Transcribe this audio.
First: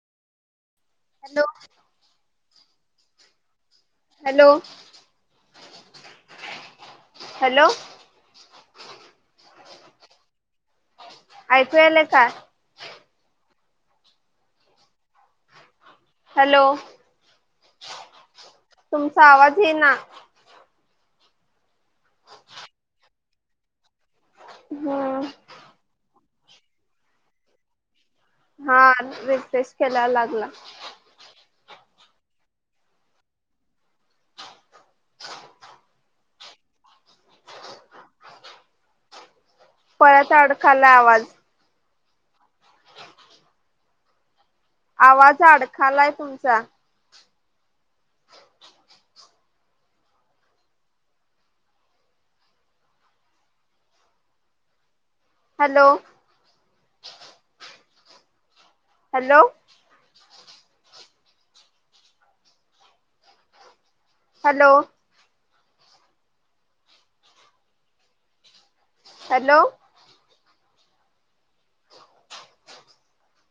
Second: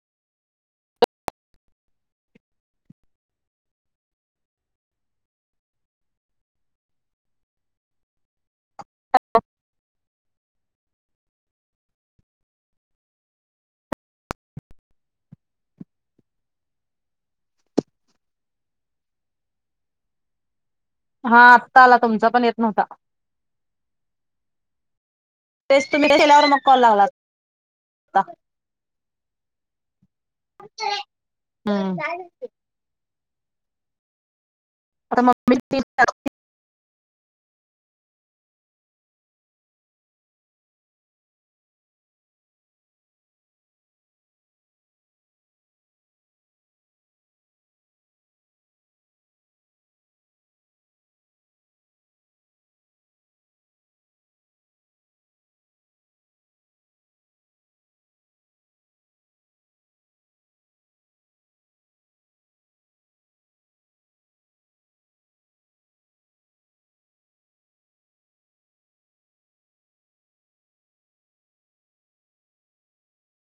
Hello. Hello hello. ऐकू यायला का? हॅलो तुमचा आवाज ये ना. हा आत्ता आला तुमचा पण येत नव्हता. हम्म. तेच तुम्हील्यावर मग कॉल लावलात. हा रिफ्रेश केलाला लागला. हम्म. आता म्ममी [inaudible] परत अडखला आवाज. आवाज अडखालाय तुमचा हॅलो. हॅलो. हॅलो. हॅलो.